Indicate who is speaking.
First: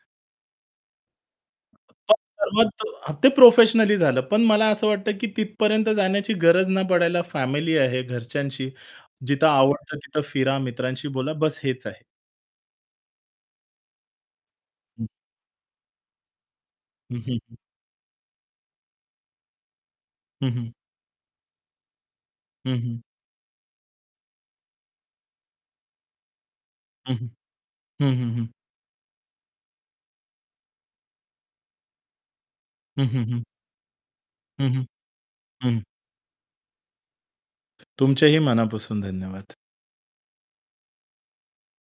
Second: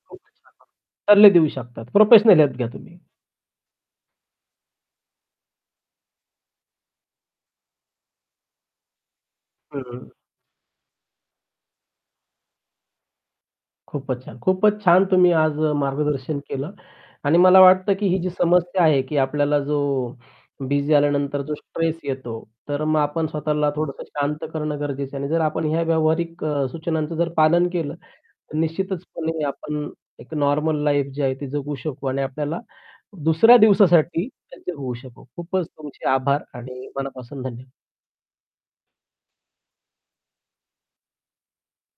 Speaker 1: [unintelligible] सल्ले देऊ शकतात. प्रोफेशनल हेल्प घ्या तुम्ही.
Speaker 2: [unintelligible] ते प्रोफेशनली झालं पण मला असं वाटतं की तिथपर्यंत जाण्याची गरज ना पडायला फॅमिली आहे घरच्यांशी, जिथं आवडतं
Speaker 1: हं.
Speaker 2: तिथं फिरा, मित्रांशी बोला, बस हेच आहे.
Speaker 1: खूपच छान, खूपच
Speaker 2: हं.
Speaker 1: छान! तुम्ही आज अ, मार्गदर्शन केलं.
Speaker 2: हं, हं,
Speaker 1: आणि
Speaker 2: हं.
Speaker 1: मला वाटतं की ही जी समस्या आहे की आपल्याला जो
Speaker 2: हं, हं.
Speaker 1: बिझी झाल्यानंतर जो स्ट्रेस येतो,
Speaker 2: हं,
Speaker 1: तर मग
Speaker 2: हं.
Speaker 1: आपण स्वतःला थोडंसं शांत करणं गरजेचं आहे आणि जर आपण ह्या व्यावहारिक अ,
Speaker 2: हं, हं.
Speaker 1: सूचनांचं पालन केलं,
Speaker 2: हं, हं, हं.
Speaker 1: तर निश्चितचपणे आपण एक नॉर्मल लाईफ जी आहे ती जगू शकू आणि आपल्याला
Speaker 2: हं, हं, हं.
Speaker 1: दुसऱ्या दिवसासाठी
Speaker 2: हं,
Speaker 1: सज्ज
Speaker 2: हं.
Speaker 1: होऊ शकू. खूपच
Speaker 2: हं.
Speaker 1: तुमचे आभार आणि मनापासून धन्यवाद.
Speaker 2: तुमचेही मनापासून धन्यवाद.